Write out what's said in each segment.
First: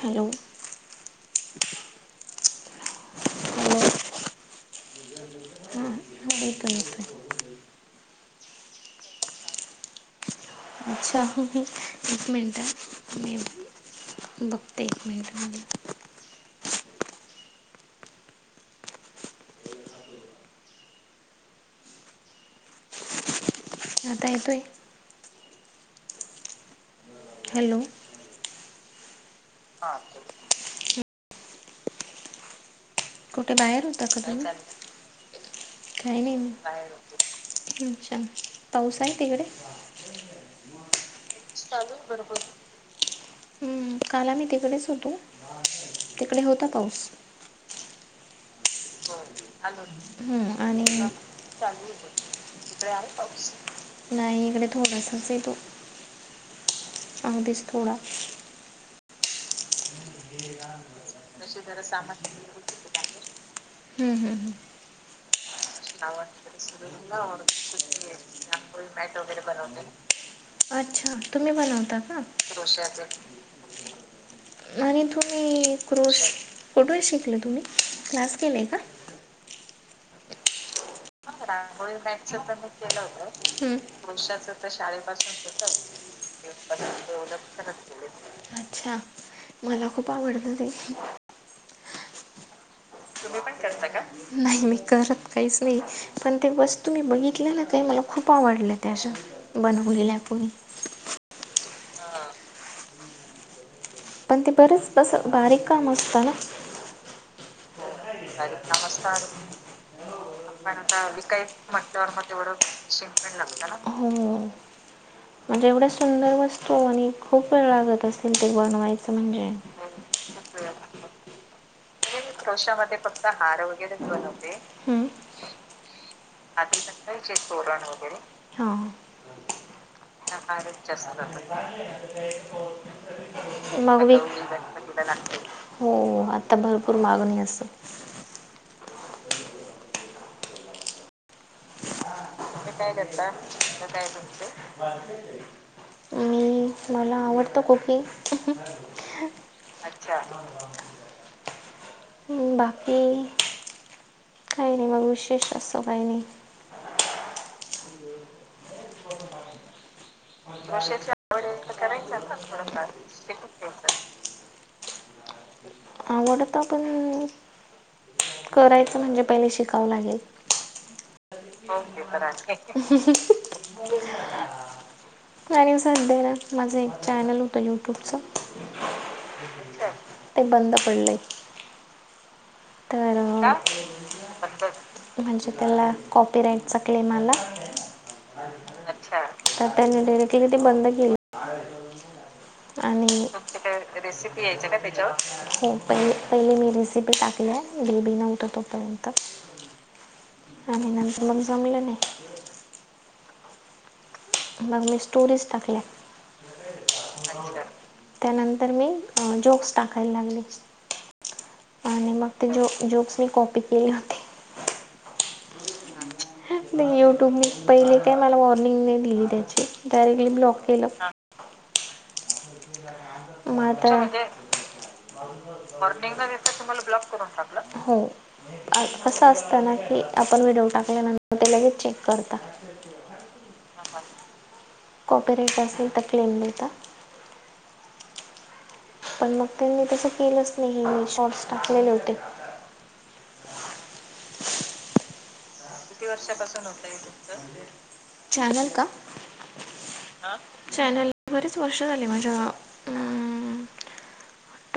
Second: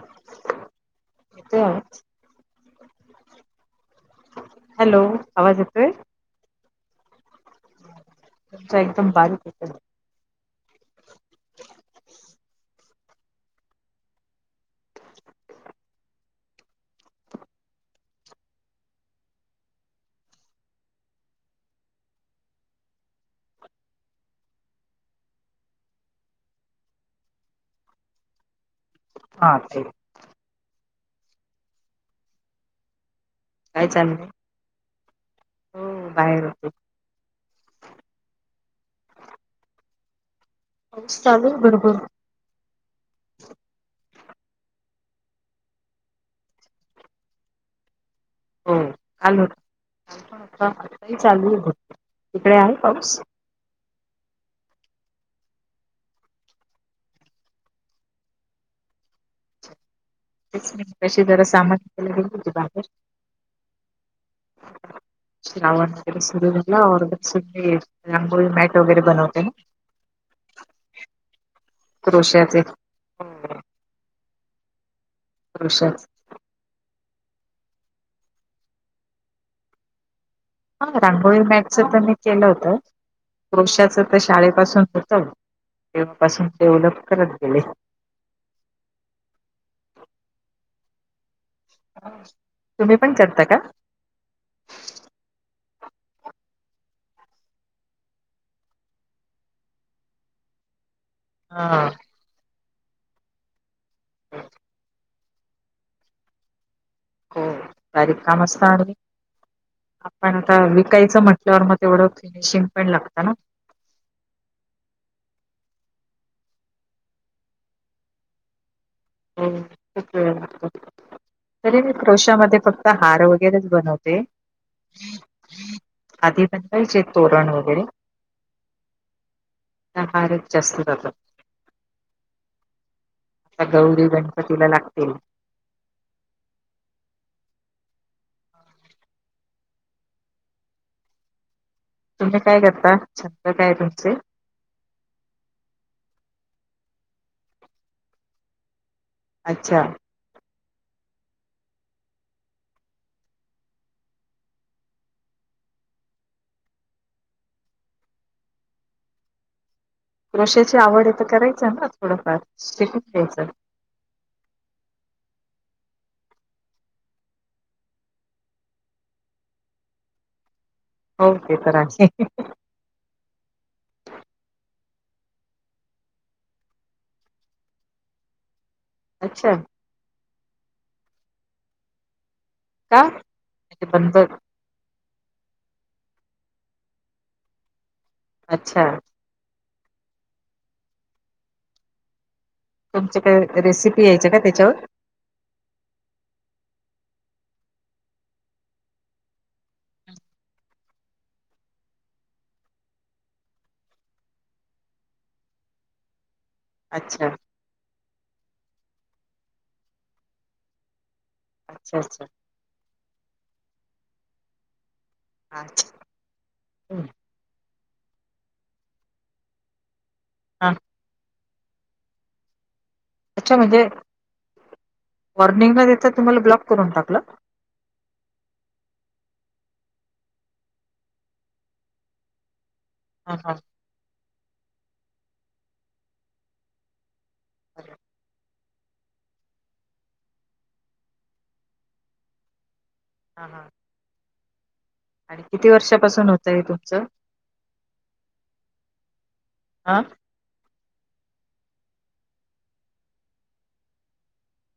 Hello ते hello hello आवाज येतोंय मि पण येतोय तुमच एकदम बारीक येतय अच्छा एक मिनट मी बघते एक मिनिट हा मी आता येतोय हॅलो हा ते कुठे काय बाहेर होता चाललंय तुम्ही हो काही बाहेर होते नाही अच्छा पाऊस आहे तिकडे पाऊस आहे भरपूर चालू बरोबर हम्म काल आम्ही तिकडेच होतो तिकडे होता पाऊस हो काल होत का पण हम्म, होता आणि आता चालू तिकडे आहे पाऊस नाही इकडे थोडासच आहे तो अगदीच थोडा तेच मी मगाशी जरा सामान सामान आणायला गेले होते बाहेर हम्म हम् हम्म वगैरे श्रावण सुरू मध्ये झाला ऑर्डर सुद्धा सुरू रांगोळी मॅट वगैरे मत वैगरे बनवते ना बनवतात अच्छा तुम्ही बनवता का क्रोशाचे आणि तुम्ही क्रोशाच क्रोश फोटो शिकल तुम्ही क्लास केलाय का हा रांगोळी मॅगच तर मी केलं होतं हम्म. क्रॉश्याच तर शाळेपासून होत पासून डेव्हलप करत गेले अच्छा मला खूप आवडत ते हा तुम्ही पण करता का नाही मी करत काहीच नाही पण ते वस्तू मी बघितल्या ना काही मला खूप आवडलं त्याशा बनवलेलं आहे आपणी हा पण ते बरंच कसं बारीक काम असतं ना. हो बारीक काम असत आणि आपण आता विकायचं म्हटल्यावर मग तेवढं फिनिशिंग पण लागतं ना. हम्म म्हणजे एवढ्या सुंदर वस्तू आणि खूप वेळ लागत असेल ते बनवायचे. हो खूप वेळ लागतो. तरी मी क्रोशामध्ये फक्त हार वगैरेच बनवते. हं? आधी बनवायचे तोरण वगैरे हा आता हारच जास्त बनवते. आता गौरी गणपतीला लागतील. मग हो आता भरपूर मागणी अस. तुम्ही काय करता छंद काय तुमचे मी मला आवडत कुकिंग अच्छा उम बाकी काही नाही मग विशेष अस काही नाही. च मा क्रोशेची आवड आहे तर करायच ना थोडंफार शिकून घ्यायचं. आवडत आपण करायचं तर म्हणजे पहिले शिकावं लागेल. हो ते तर आहे नाही सांते ना माझं एक चॅनल होत युट्यूबच. अच्छा ते बंद पडलंय. का तर म्हणजे बंद म्हणजे त्याला कॉपीराईटचा क्लेम आला. अच्छा तर त्यांनी डिरेक्टली ती बंद केलं. आणि तुमचे काय रेसिपी यायच का त्याच्यावर पहिले पहिले मी रसिपी टाकल्या बेबी नव्हतं तोपर्यंतक आणि नंतर मग जमलं नाही. मग मी स्टोरीज टाकल्या. अच्छा त्यानंतर मी जोक्स टाकायला लागले. अच्छा आणि अच्छा मग ते जोक्स मी कॉपी केले होते. अा युट्यूब पहिले का मला वॉर्निंग नाही दिली त्याची डायरेक्टली ब्लॉक केलं. म म्हणजे वॉर्निंग न देता मॉर्निंग तुम्हाला ब्लॉक टाकलं करून टाकत. हो असं असतं ना की आपण व्हिडिओ टाकल्यानंतर ते लगेच चेक करत. हा हा कॉपी राेट असेल तर प्लेम मिळता. ह पण मग त्यांनी तसं केलंच नाही मी शॉर्ट्स टाकलेले होते. हा हा आणि किती होत आहे वर्षापासून तुमचं होत चालेल का? हा चॅनल बरीच वर्ष झाली म्हणजे अ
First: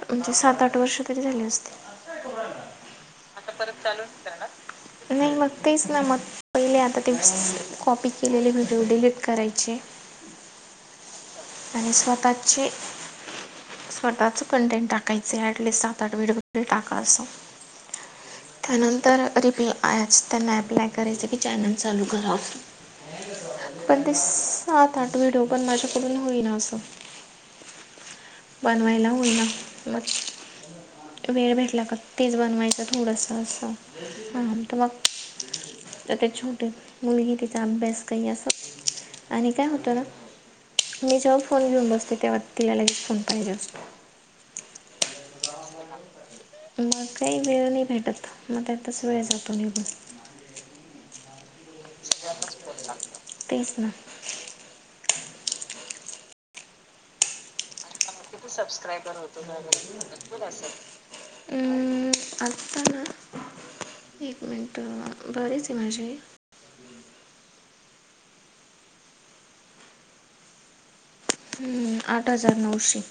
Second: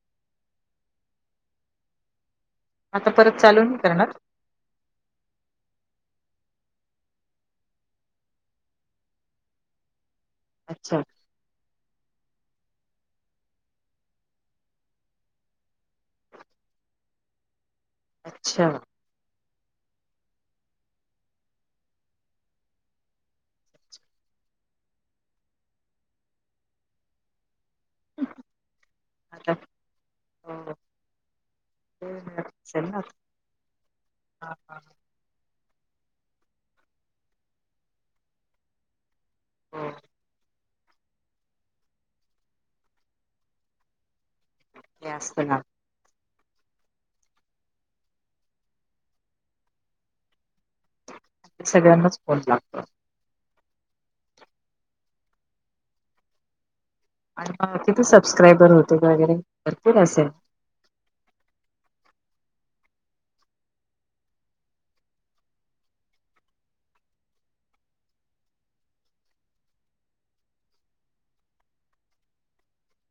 म्हणजे सात आठ वर्ष तरी झाली असते. आता परत चालून करणार. नाही मग तेच ना मग पहिले आता ते कॉपी केलेले व्हिडिओ डिलीट करायचे. अच्छा आणि स्वतचे स्वतःचं. पण टेंट टाकायचे ऍटलिस्ट सात, आठ व्हडिओ टाका अस अच्छा त्यानंतर तर रिप्ला आच त्यांना ॲप्लाय करायच की चायनल चालू करा अस. पण ते सत, आठ व्हिडिओ पण माझ्याकडून होईना अस. बनवायला होईना आता मग वेळ भेटला का तेच बनवायचं असेल ना थोडस असं हां, तर हां. मग त्यात छोट मुलगी तिचा अभ्यास कया अस. आणि काय होत हो मी जेव्हा फोन घेऊन बसते तेव्हा तिला लगेच फोन पाहिजे असतो. तेस्त ना. मग काही वेळ नाही भेटत मग त्यातच वेळ जातो निघून. सगळ्यांनाच फोन लागतो. तेच ना. आणि किती सबस्क्राईबर होते वगैरे भरपूर असेल. असल‌. हम्म, आता ना. एक मिनट बरेच आहे माझे हम्म, आठ हजार नऊशे.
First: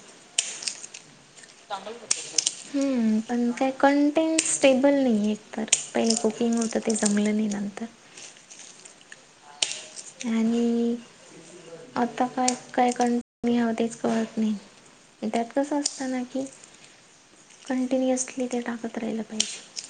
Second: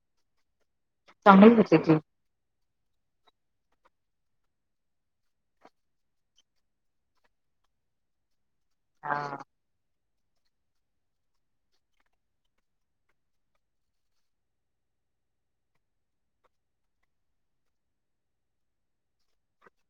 चांगलीच होते की. पण काय कंटेंट स्टेबल नाही एकतर पहिले कुकिंग होत ते जमल नाही नंतर. हा. आणि आता काय, काय करणार तेच कळत नाही. त्यात कस असतना कि कंटिन्युअसली ते टाकत राहिलं पाहिजे.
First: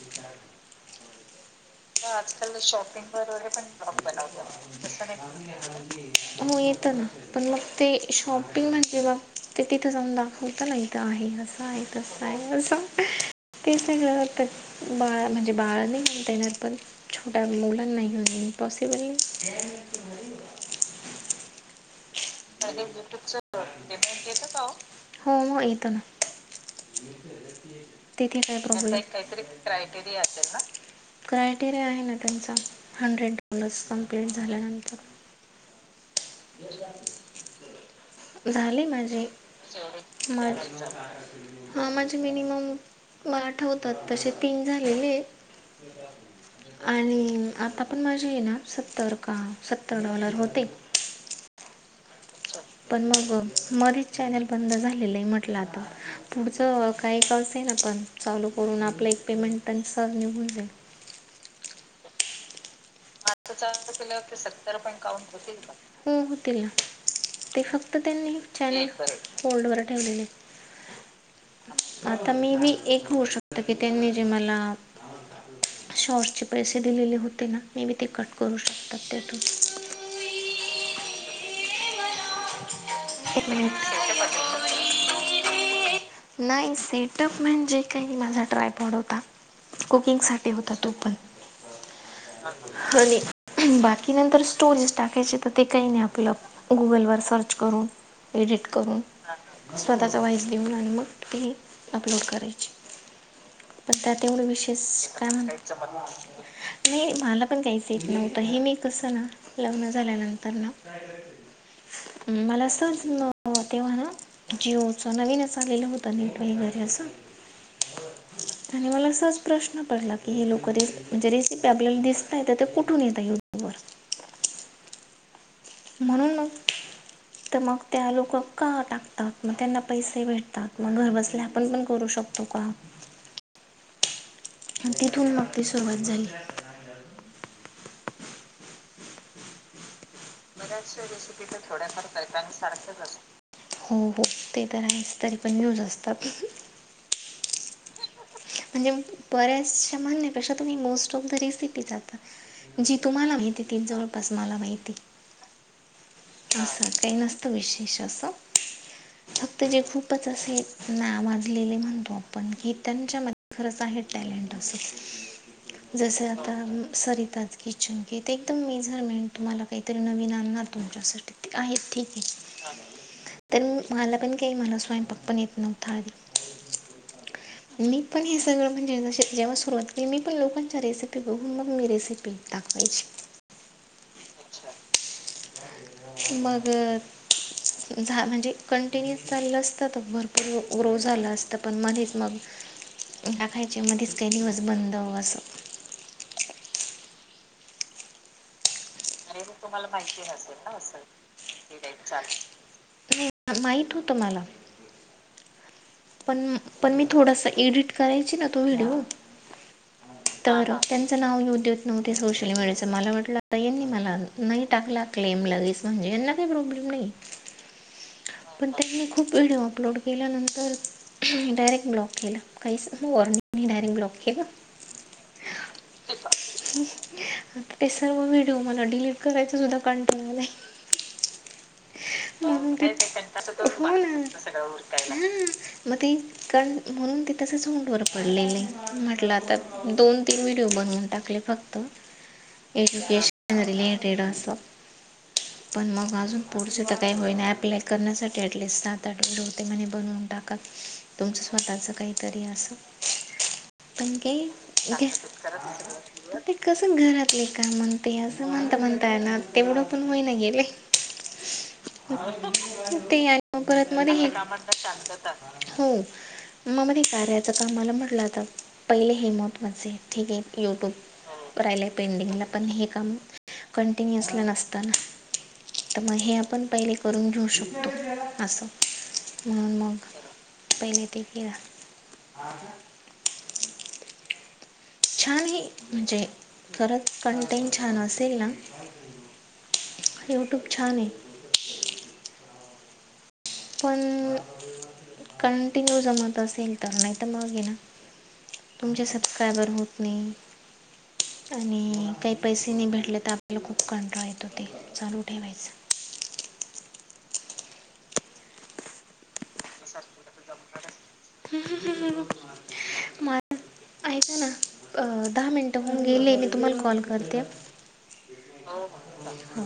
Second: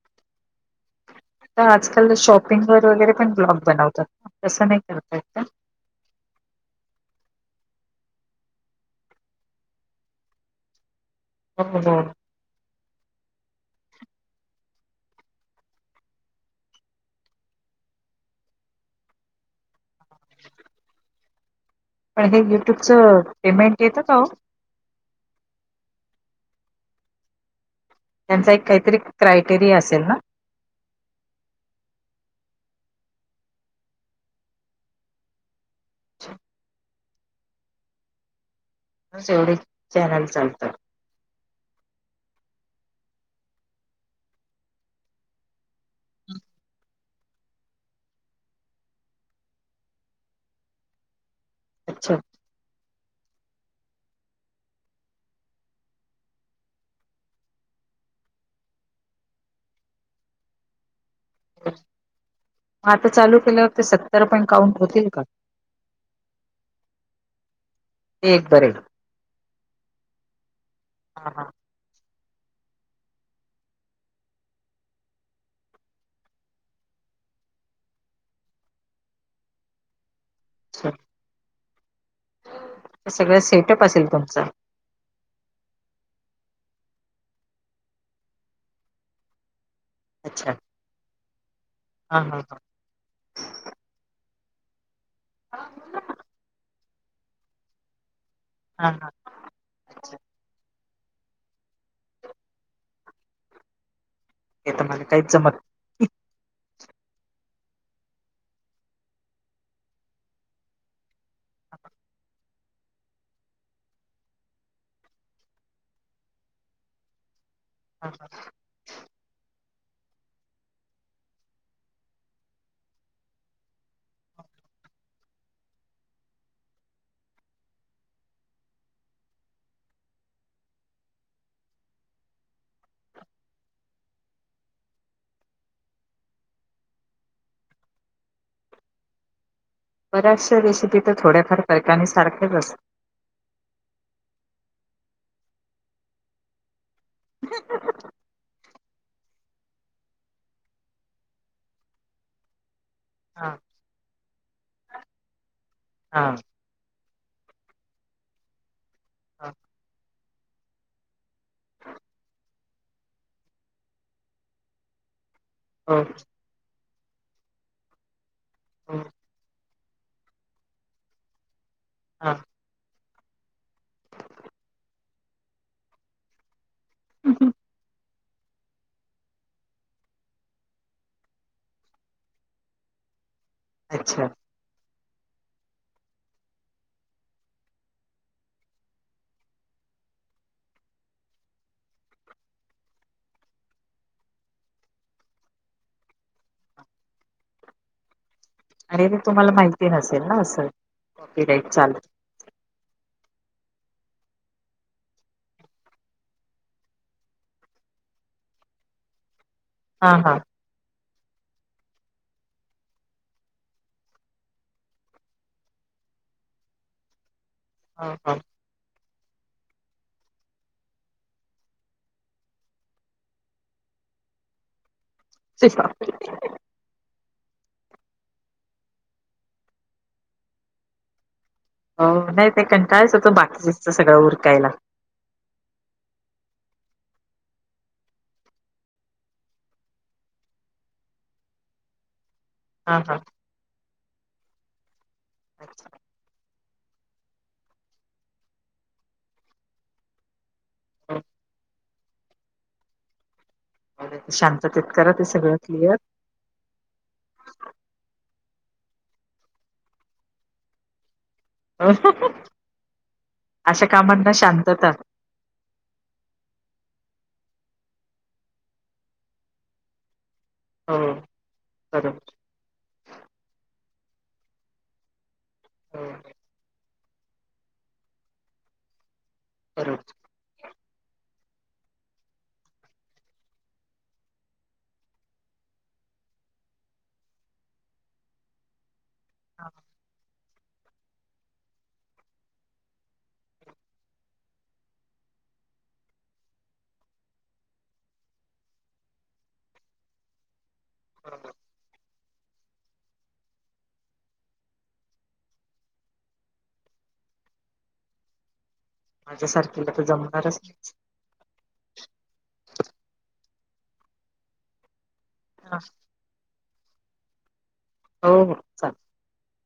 आजकाल शॉपिंग वर वगैरे पण ब्लॉग बनवतात ना तस नाही करता येत का? हो येतना. पण मग ते शॉपिंग म्हणजे मग ते तिथं जाऊन दाखवताना हे इथं आहे, असं हो आहे हो तस ते सगळ बाळा म्हणजे बाळ नाही म्हणता येनार पर छोट्या मुलांना नाही हो पॉसिबली पण हे युट्यूबचं पेमेंट येत का हो? हो मग येत ना. तिथे का काहीतरी, क्रॉयटेरिया असेल ना? क्रायटेरिया आहे ना त्यांचा हंड्रेड डॅलस कमप्लीट झाल्यानंतर. म्हणूनच झालीत. माझी एवढे चॅनल मा. चालतात हा माझे मिनिमम आठवतात तसे तीन झालेलेत. आणि आता पण माझे आहेना सत्तर का, सत्तर डॉलर होते. अच्छा. पण मग मध्येच चॅनेल बंद झालेलं आहे म्हटलं आता पुढचं काही अस ना पण चालू करून आपलं एक पेमेंट पण सहज निघून जाईल. [inaudible] चालू आता केल्यावर ते चालु केला सत्तर तर ते पण सत्तर काउंट पण का काउंट होतील का? हो होतील ना. ते फक्त ते त्यांनी एक बरे चॅनेल फोल्ड वर ठेवलेले. हा हा. आता मी बी एक होऊ शकत की त्यांनी जे मला शॉर्सचे पैसे दिलेले होते ना मे बी ते कट करू शकतात त्यातून. अच्छा. सगळा एक सेटअप मिनिट असेल तुमचा? नाही सेटअप म्हणजे काही माझा ट्रायपॉड होता. कुकिंग साठी अच्छा होता तो पण. हा हा हा बाकीनंतर स्टोरेज टाकायचे तर ते काही नाही आपलं गुगलवर सर्च करून एडिट हा करून. हा अच्छा स्वतःचा व्हाईस लिहन आणि मग ती अपलोड करायची. पण त्या तेवढं ते विशेष तर मला काय काहीच म्ह जमत नाही. नाही मला पण काहीच येत नव्हतं हे मी कसं ना लग्न झाल्यानंतर ना. मला असच तेव्हा ना. जिओच नवीनच आलेलं होतं नेट वगैरे असं. हा हा. आणि मला असाच प्रश्न पडला की हे लोक रे म्हणजे रेसिपी आपल्याला दिसतय तर ते कुठून येत युट्यूब वर. म्हणून मग. तर मग त्या लोक का टाकतात मग त्यांना पैसे भेटतात मग घरबसल्या आपण पण करू शकतो. त का. तिथून मग त सुरुवात झाली. परस. मलाचश रेसिपी तर थोड्या करत आहेत कार असतात सारख्याच असत. हो हो ते तर आहेच तरी पण न्यूज असतात. ह. म्हणजे बऱ्याचशा म्हणण्यापेक्षा तुम्ही मोस्ट ऑफ द रेसिपी जातात. जी तुम्हाला हा माहिती तीन जवळपास मला माहिती. हां. असं काही नसतं विशेष असं हा फक्त जे खूप. खूपच असे ना माजलेले म्हणतो आपण की त्यांच्यामध्ये खरंच आहे टॅलेंट असं. [inaudible] जस आता सरिताच किचन कि ते एकदम हो मेजरमेंट तुम्हाला काहीतरी नवीन आणणार तुमच्यासाठी ते आहेत ठीक आहे. हा तर मला पण का मला स्वयंपाक पण येत नव्हता मी पण हे सगळं म्हणजे ज जेव्हा सुरुवात केली मी पण लोकांच्या रेसिपी बघून मग मी रेसिपी टाखवायची. अच्छा. अ. मगर. झा म्हणजे कंटिन्यु चालं असतं तर भरपूर ग्रो झालं असतं पण मधच मग टाकायचे मध्येच काही दिवस बंद असं अरे ना तुम्हाला माहिती नसेल असं ना अस कॉपीराईट चालत माहीित होतुम्हाला पण पण मी थोडासा एडिट करायची ना तो व्हिडिओ हा हा त्यांचं नाव युद्यत नव्हते सोशल मीडियाच मला म्हटलं आता यांनी मला नाही टाकला क्लेम लगेच म्हणजे यांना काही प्रॉब्लेम नाही हा हा पण त्यांनी खूप व्हिडिओ अपलोड केल्यानंतर डायरेक्ट ब्लॉक केलं काहीचग वॉरंट नाही डायरेक्ट ब्लॉक केलं आता ते सर्व व्हिडिओ मला डिलीट करायचं सुद्धा कंटेला हो नाही ते कंटायच होतं बाकीच सगळं उरकायला हा मग ते कण म्हणून ते तस झोंडवर पडलेले म्हटलं आता दोन तीन व्हिडिओ बनवून टाकले फक्त हा हा एज्युकेशन रिलेटेड असं अच्छा पण मग अजून पुढचं तर काही होई नाही अॲप्लाय करण्यासाठी ॲटलिस्ट सात आठ व होते म्हणे बनवून टाक हो, तुमचं स्वतःच काहीतरी अस पण काही शांततेत ठीक हे. करा ते सगळं क्लिअर ते कसं घरातले का म्हणते असं म्हणता म्हणता हायना ना तेवढं पण होईना गेले. ह [unintelligible] ते आणि मग परत मध्ये हे हो. मग मध्ये कार्याचं कामाला म्हटलं आता पहिले हे महत्वाचे. ठीक आहे. हो यूट्यूब राहिलाय. बरोबर पेंडिंगला आणि हे काम कॉन्टिनुअसली नसत ना. तर हो मगं आपण पहिले करून घेऊ शकतो असं. म्हणून मग. बरोबर पहिले ते केलं. छान आहे. म्हणजे खरं कंटेंट छान असेल ना. हा [inaudible] यूट्यूब छान आहे. पण कंटिन्यू जमत असेल तर, नाही तर मगं आहे ना. तुमचे सबस्क्रायबर होत नाही. आणि काही पैसे नाही भेटले. तर आपल्याला खूप कंटाळा येतो ते चालू ठेवायच. माझ्यासारखीला तर जमणारच नाही. ति [unintelligible] ह ऐका ना. अ दहा मिनटं होऊन गेले. मी तुम्हाला कॉल करते. हो हो चालतय. हो